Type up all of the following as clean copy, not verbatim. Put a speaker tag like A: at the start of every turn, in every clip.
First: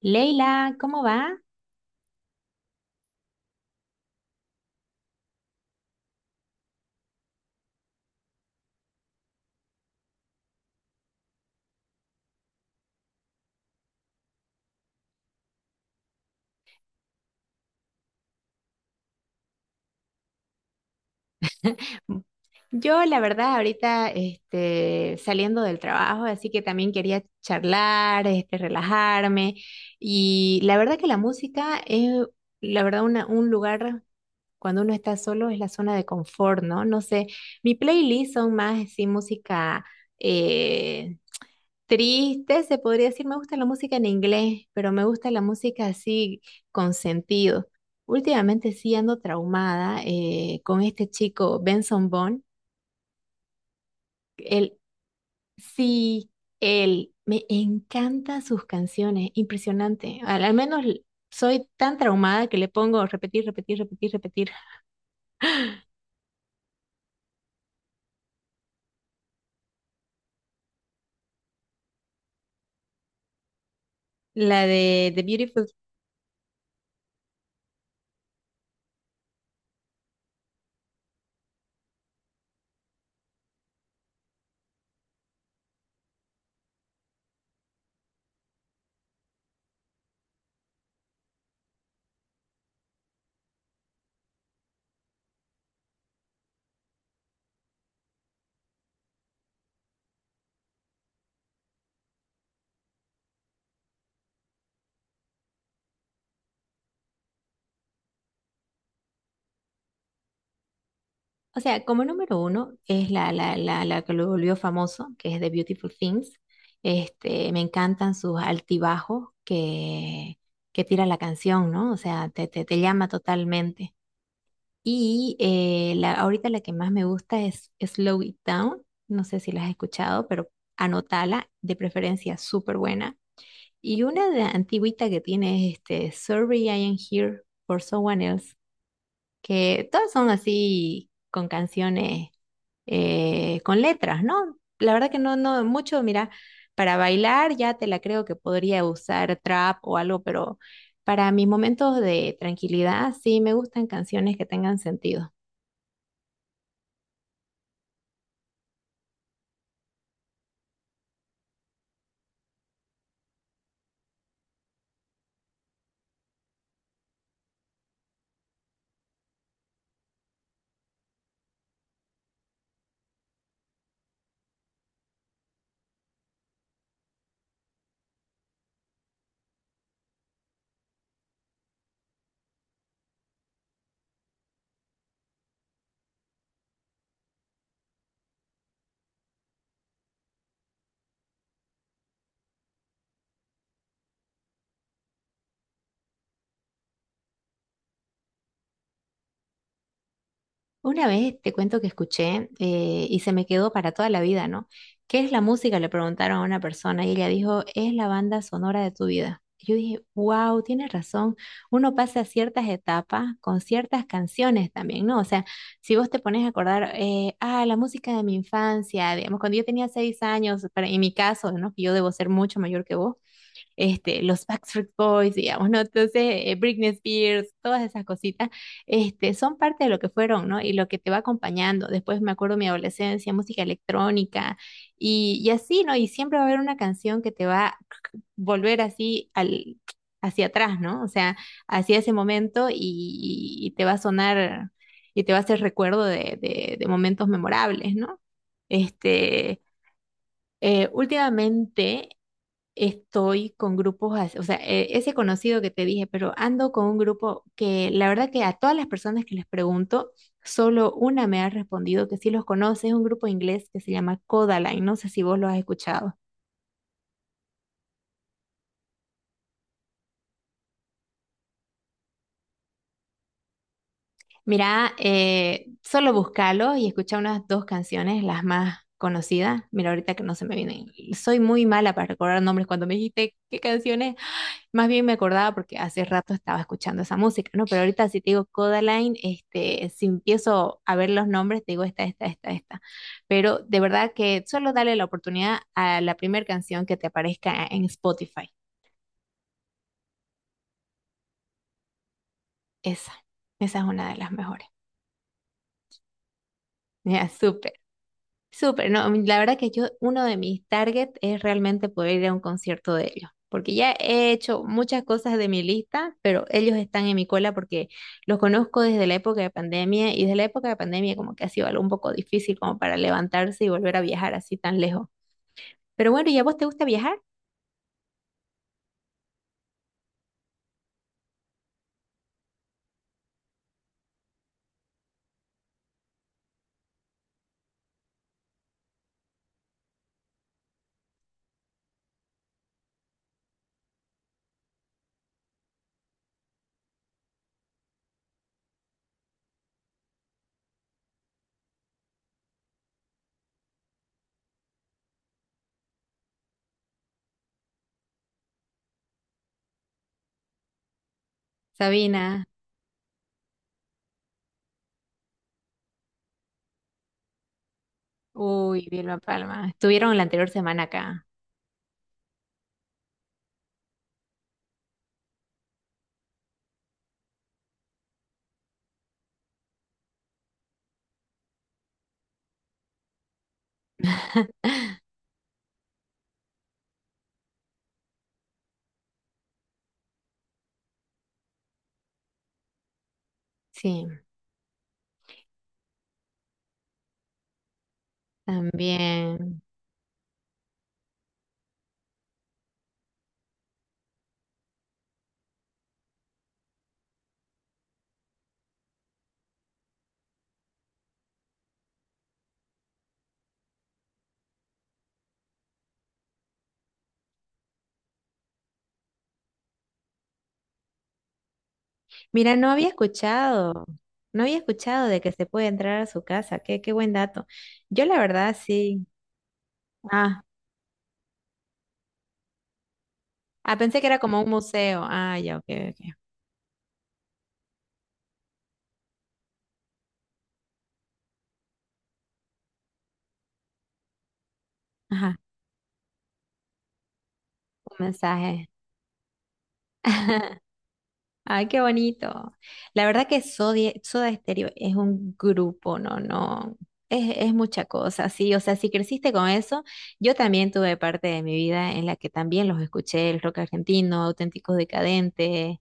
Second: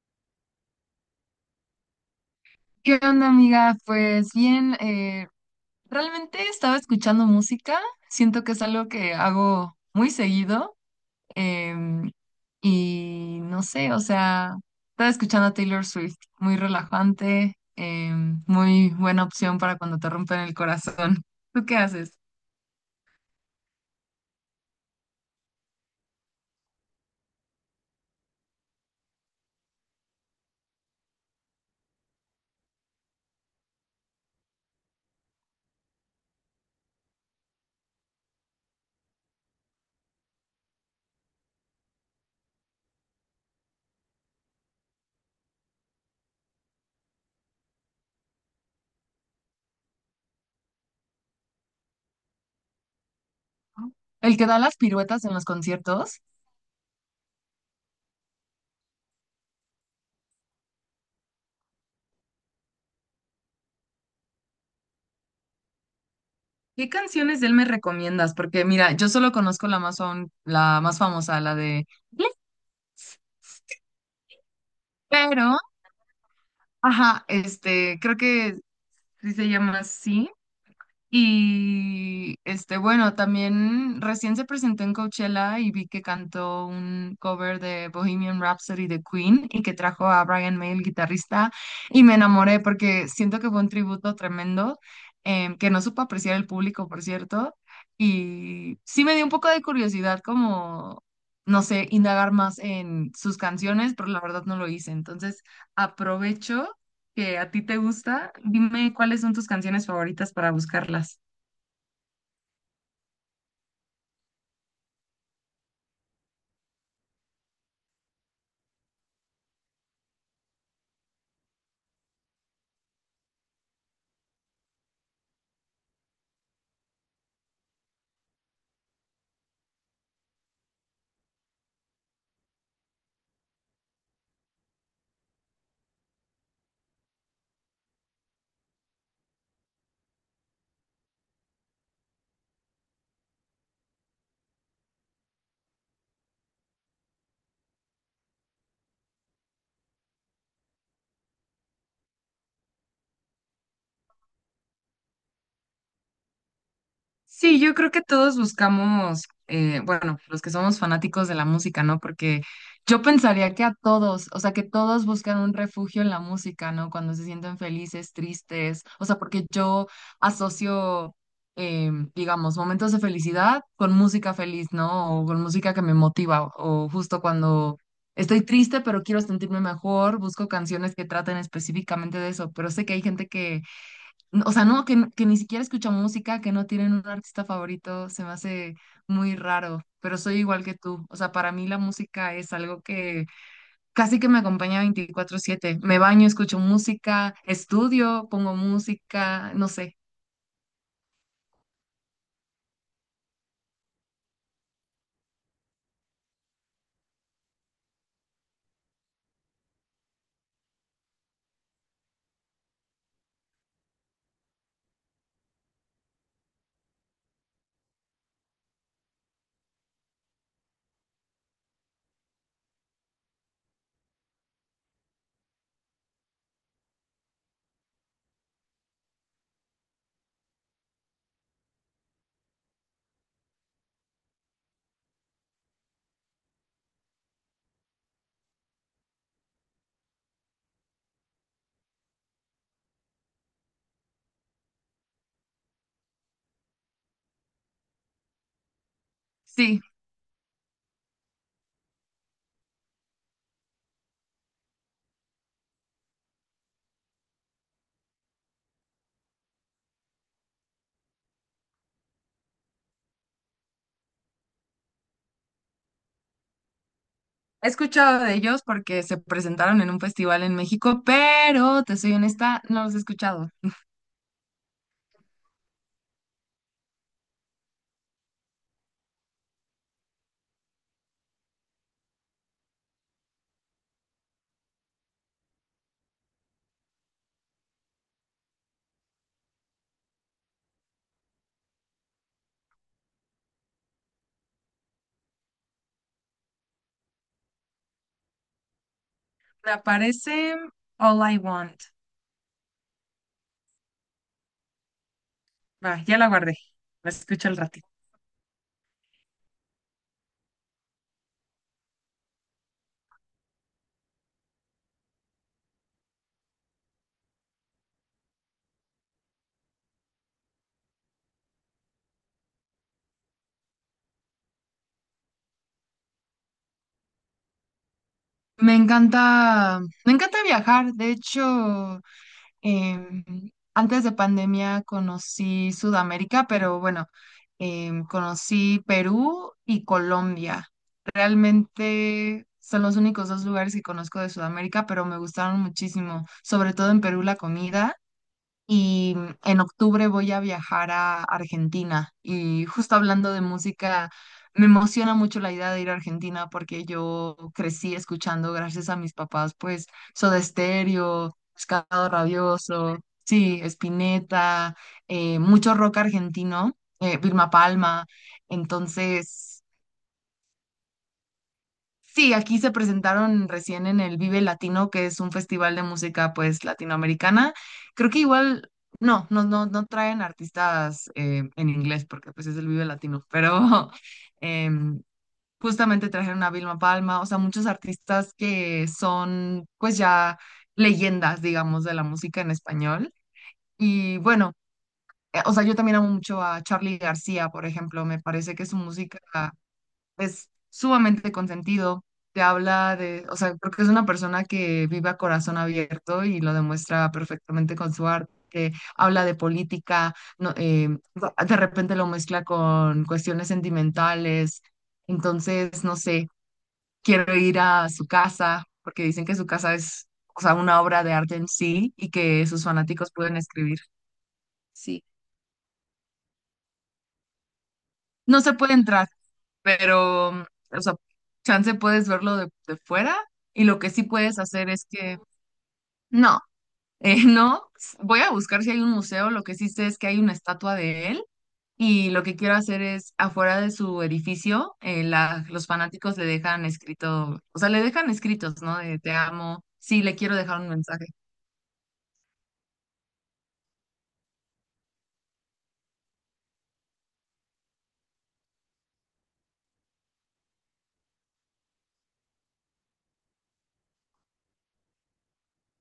A: Leila, ¿cómo va?
B: ¿Qué onda, amiga? Pues bien, realmente estaba escuchando música. Siento que es algo que hago muy seguido. em, y no sé, o sea, estaba escuchando a Taylor Swift. Muy relajante, muy buena opción para cuando te rompen el corazón. ¿Tú qué haces?
A: Yo, la verdad, ahorita saliendo del trabajo, así que también quería charlar, relajarme. Y la verdad que la música es, la verdad, un lugar cuando uno está solo es la zona de confort, ¿no? No sé, mi playlist son más así música eh, triste, se podría decir. Me gusta la música en inglés, pero me gusta la música así con sentido. Últimamente sí ando traumada, con este chico Benson Boone.
B: El que da las
A: Él,
B: piruetas en los conciertos.
A: sí, él, me encantan sus canciones, impresionante. Al menos soy tan traumada que le pongo repetir, repetir, repetir, repetir.
B: ¿Qué canciones de él me recomiendas? Porque mira, yo solo conozco la más, la más famosa, la de...
A: La de The
B: Pero,
A: Beautiful.
B: ajá, este, creo que sí, se llama así. Y este, bueno, también recién se presentó en Coachella y vi que cantó un cover de Bohemian Rhapsody de Queen y que trajo a Brian May, el guitarrista, y me enamoré porque siento que fue un tributo tremendo, que no supo apreciar el público, por cierto, y sí me dio un poco de curiosidad como, no sé, indagar más en sus canciones, pero la verdad no lo hice. Entonces, aprovecho que a ti te gusta, dime cuáles son tus canciones favoritas para buscarlas.
A: O sea, como número uno es la que lo volvió famoso, que es The Beautiful Things. Me encantan sus altibajos, que tira la canción, ¿no? O sea, te llama totalmente. Y ahorita la que más me gusta es Slow It Down. No sé si la has escuchado, pero anótala, de preferencia, súper buena. Y una de antigüita que tiene es Sorry I Am Here for Someone Else, que todas son así con canciones con letras, ¿no? La verdad que no, no mucho, mira, para bailar ya te la creo que podría usar trap o algo, pero para mis momentos de tranquilidad sí me gustan canciones que tengan sentido.
B: Sí, yo creo que todos buscamos, bueno, los que somos fanáticos de la música, ¿no? Porque yo pensaría que a todos, o sea, que todos buscan un refugio en la música, ¿no? Cuando se sienten felices, tristes, o sea, porque yo asocio, digamos, momentos de felicidad con música feliz, ¿no? O con música que me motiva, o justo cuando estoy triste, pero quiero sentirme mejor, busco canciones que traten específicamente de eso, pero sé que hay gente que o sea, no, que ni siquiera escuchan música, que no tienen un artista favorito, se me hace muy raro, pero soy igual que tú. O sea, para mí la música es algo que casi que me acompaña 24/7. Me baño, escucho música, estudio, pongo música, no sé.
A: Una vez te cuento que escuché, y se me quedó para toda la vida, ¿no? ¿Qué es la música? Le preguntaron a una persona y ella dijo, es la banda sonora de tu vida. Yo dije, wow, tienes razón. Uno pasa ciertas etapas con ciertas canciones también, ¿no? O sea, si vos te pones a acordar, la música de mi infancia, digamos, cuando yo tenía seis años, para, en mi caso, ¿no? Que yo debo ser mucho mayor que vos. Los Backstreet Boys, digamos, ¿no? Entonces, Britney Spears, todas esas cositas. Son parte de lo que fueron, ¿no? Y lo que te va acompañando. Después me acuerdo mi adolescencia, música electrónica y así, ¿no? Y siempre va a haber una canción que te va a volver así hacia atrás, ¿no? O sea, hacia ese momento y te va a sonar y te va a hacer recuerdo de momentos memorables, ¿no? Este,
B: Sí,
A: últimamente estoy con grupos, o sea, ese conocido que te dije, pero ando con un grupo que, la verdad, que a todas las personas que les pregunto, solo una me ha respondido que sí los conoce. Es un grupo inglés que se llama Codaline, no sé si vos lo has escuchado.
B: he escuchado de ellos porque se presentaron en un festival en México, pero te soy honesta, no los he escuchado.
A: Mira, solo búscalo y escucha unas dos canciones, las más conocidas. Mira, ahorita que no se me vienen, soy muy mala para recordar nombres cuando me dijiste qué canciones. Más bien me acordaba porque hace rato estaba escuchando esa música, ¿no? Pero ahorita si te digo Codaline, si empiezo a ver los nombres, te digo esta, esta, esta, esta. Pero de verdad que solo dale la oportunidad a la primera canción que te aparezca en Spotify.
B: Me aparece All I Want.
A: Esa, esa es una de las mejores.
B: Va, ya la guardé. La
A: Ya,
B: escucho al
A: súper.
B: ratito.
A: Súper, no, la verdad que yo, uno de mis targets es realmente poder ir a un concierto de ellos, porque ya he hecho muchas cosas de mi lista, pero ellos están en mi cola porque los conozco desde la época de pandemia, y desde la época de pandemia como que ha sido algo un poco difícil como para levantarse y volver a viajar así tan lejos. Pero bueno, ¿y a vos te gusta viajar?
B: Me encanta viajar. De hecho, em, antes de pandemia conocí Sudamérica, pero bueno, conocí Perú y Colombia. Realmente son los únicos dos lugares que conozco de Sudamérica, pero me gustaron muchísimo, sobre todo en Perú la comida. Y mm, en octubre voy a viajar a Argentina. Y justo hablando de música, me emociona mucho la idea de ir a Argentina porque yo crecí escuchando, gracias a mis papás, pues Soda Stereo, Pescado
A: Sabina,
B: Rabioso, sí, Spinetta, mucho rock argentino, Vilma Palma.
A: uy, Vilma
B: Entonces,
A: Palma, estuvieron la anterior semana acá.
B: sí, aquí se presentaron recién en el Vive Latino, que es un festival de música pues latinoamericana. Creo que igual, no traen artistas en inglés porque pues es el Vive Latino, pero em, justamente trajeron a Vilma Palma, o sea, muchos artistas que son pues ya leyendas, digamos, de la música en español.
A: Sí,
B: Y bueno, o sea, yo también amo mucho a Charly García, por ejemplo, me parece que su música
A: también.
B: es sumamente consentido, te habla de, o sea, creo que es una persona que vive a corazón abierto y lo demuestra perfectamente con su arte. Habla de política, no, de repente lo mezcla con cuestiones sentimentales, entonces, no sé, quiero ir a su casa, porque dicen que su casa es, o sea, una obra de arte en sí y que
A: Mira,
B: sus
A: no había
B: fanáticos pueden escribir.
A: escuchado, no había
B: Sí,
A: escuchado de que se puede entrar a su casa. Qué, qué buen dato. Yo la
B: no se
A: verdad
B: puede
A: sí.
B: entrar, pero,
A: Ah,
B: o sea, chance puedes verlo de fuera y
A: ah,
B: lo que
A: pensé
B: sí
A: que era
B: puedes
A: como un
B: hacer es
A: museo.
B: que,
A: Ah, ya, ok, ok.
B: no, no, voy a buscar si hay un museo, lo que sí sé es que hay una estatua de él y lo que quiero hacer es afuera de su edificio,
A: Ajá,
B: los fanáticos le dejan escrito, o sea, le
A: un
B: dejan escritos,
A: mensaje.
B: ¿no? De te amo, sí, le quiero dejar un mensaje.
A: Ay, qué bonito. La verdad que Soda Stereo es un grupo, no, no, es mucha cosa, sí. O sea, si creciste con eso, yo también tuve parte de mi vida en la que también los escuché, el rock argentino, Auténticos Decadentes,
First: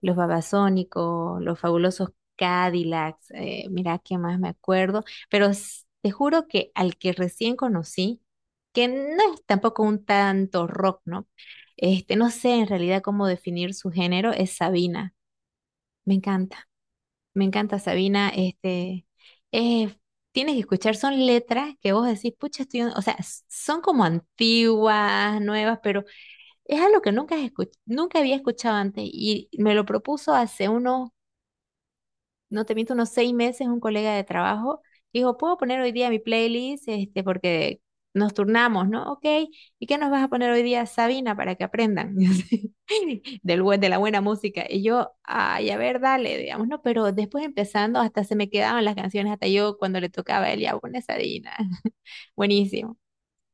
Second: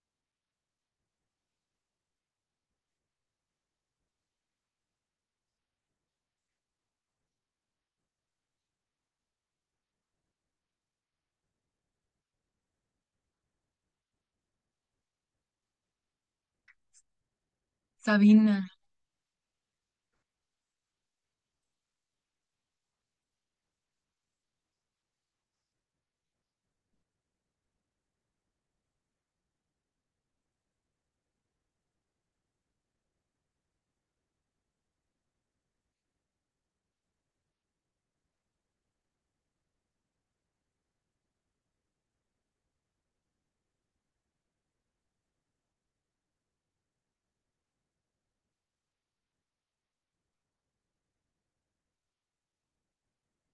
A: los Babasónicos, los Fabulosos Cadillacs, mira qué más me acuerdo. Pero te juro que al que recién conocí, que no es tampoco un tanto rock, ¿no? No sé en realidad cómo definir su género, es Sabina. Me encanta, me encanta Sabina.
B: Sabina,
A: Eh, tienes que escuchar, son letras que vos decís, pucha, estoy, o sea, son como antiguas, nuevas, pero es algo que nunca, nunca había escuchado antes, y me lo propuso hace unos, no te miento, unos seis meses, un colega de trabajo. Dijo, ¿puedo poner hoy día mi playlist? Porque nos turnamos, ¿no? Ok, ¿y qué nos vas a poner hoy día, Sabina, para que aprendan y así, de la buena música? Y yo, ay, a ver, dale, digamos, ¿no? Pero después empezando, hasta se me quedaban las canciones, hasta yo cuando le tocaba a él, ya pon esa Dina. Buenísimo.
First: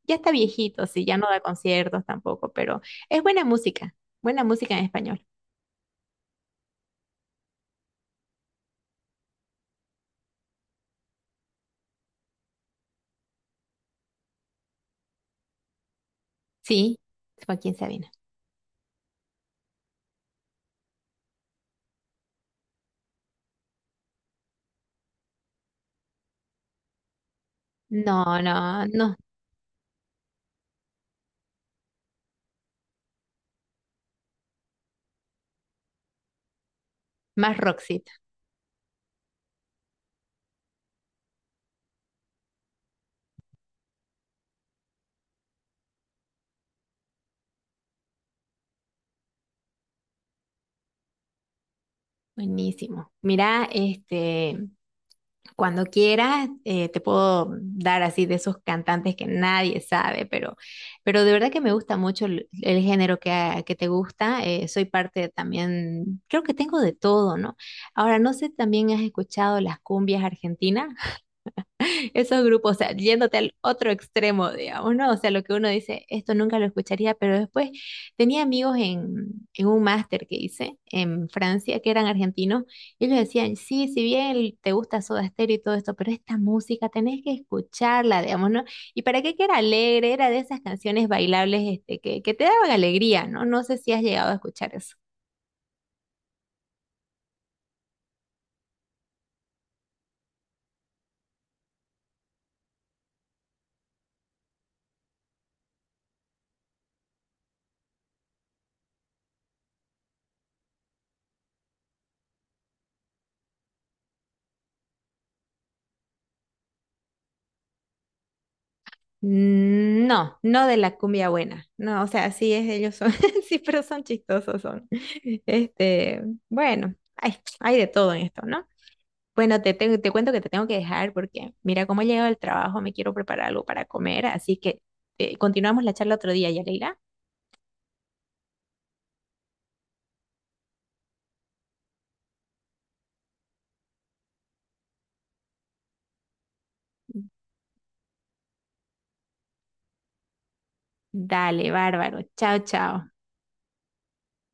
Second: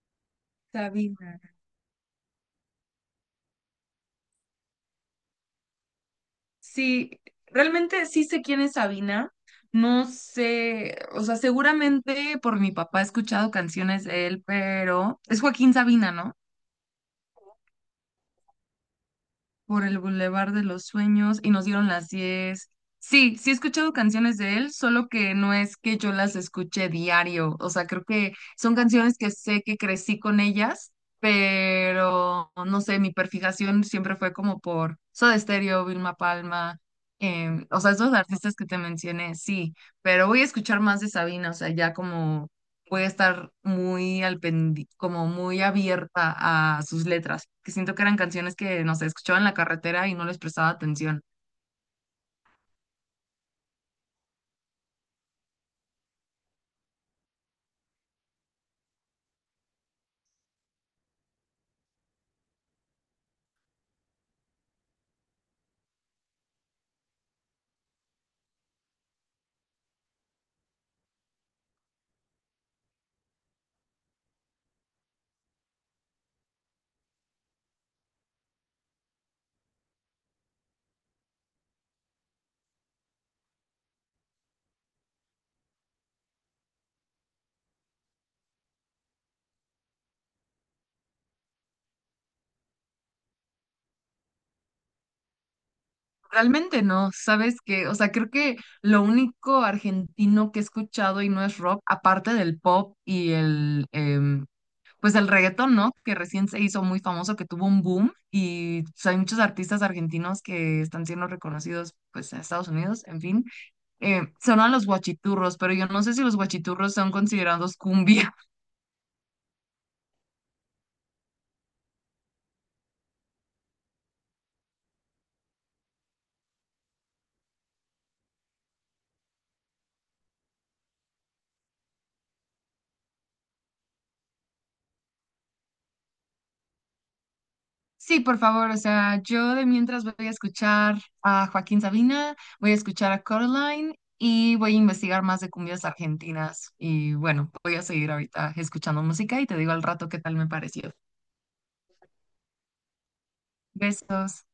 A: Ya está viejito, sí, ya no da
B: Sabina.
A: conciertos tampoco, pero es buena música en español.
B: Sí, realmente sí sé quién es Sabina. No sé, o sea, seguramente por mi papá he escuchado canciones de él, pero es Joaquín Sabina, ¿no?
A: Sí, Joaquín Sabina.
B: Por el Boulevard de los Sueños y nos dieron las 10. Sí, sí he escuchado canciones de él, solo que no es que yo las escuche diario. O sea, creo que
A: No,
B: son
A: no, no.
B: canciones que sé que crecí con ellas, pero no sé, mi perfijación siempre fue como por Soda Stereo, Vilma Palma.
A: Más
B: O sea,
A: Roxit,
B: esos artistas que te mencioné, sí, pero voy a escuchar más de Sabina, o sea, ya como voy a estar muy como muy abierta a sus letras, que siento que eran canciones que, no sé, escuchaba en la carretera y no les prestaba atención.
A: buenísimo. Mira, cuando quieras, te puedo dar así de esos cantantes que nadie sabe, pero de verdad que me gusta mucho el género que te gusta. Eh, soy parte también, creo que tengo de todo, ¿no? Ahora, no sé, ¿también has escuchado las cumbias argentinas? Esos grupos, o sea, yéndote al otro extremo, digamos, ¿no? O sea, lo que uno dice, esto nunca lo escucharía, pero después tenía amigos en un máster que hice en Francia, que eran argentinos, y ellos decían, sí, si bien te gusta Soda Stereo y todo esto, pero esta música tenés que escucharla, digamos, ¿no? ¿Y para qué que era alegre? Era de esas canciones bailables, que te daban alegría, ¿no? No sé si has llegado a escuchar eso.
B: Realmente no, ¿sabes qué? O sea, creo que lo único argentino que he escuchado y no es rock, aparte del pop y el, pues el reggaetón, ¿no? Que recién se hizo muy famoso, que tuvo un boom y pues, hay muchos artistas argentinos que están siendo reconocidos, pues, en Estados Unidos, en fin. Sonan los guachiturros, pero yo no sé si los guachiturros son considerados cumbia.
A: Mm, no, no de la cumbia buena. No, o sea, sí es, ellos son, sí, pero son chistosos, son. Este, bueno, hay, hay de todo en esto, ¿no? Bueno, te cuento que te tengo que dejar porque mira cómo he llegado del trabajo, me quiero preparar algo para comer, así que, continuamos la charla otro día, Yareira.
B: Sí, por favor, o sea, yo de mientras voy a escuchar a Joaquín Sabina, voy a escuchar a Coraline y voy a investigar más de cumbias argentinas. Y bueno, voy a seguir ahorita escuchando música y te digo al rato qué tal me pareció.
A: Dale, bárbaro. Chao, chao.
B: Besos.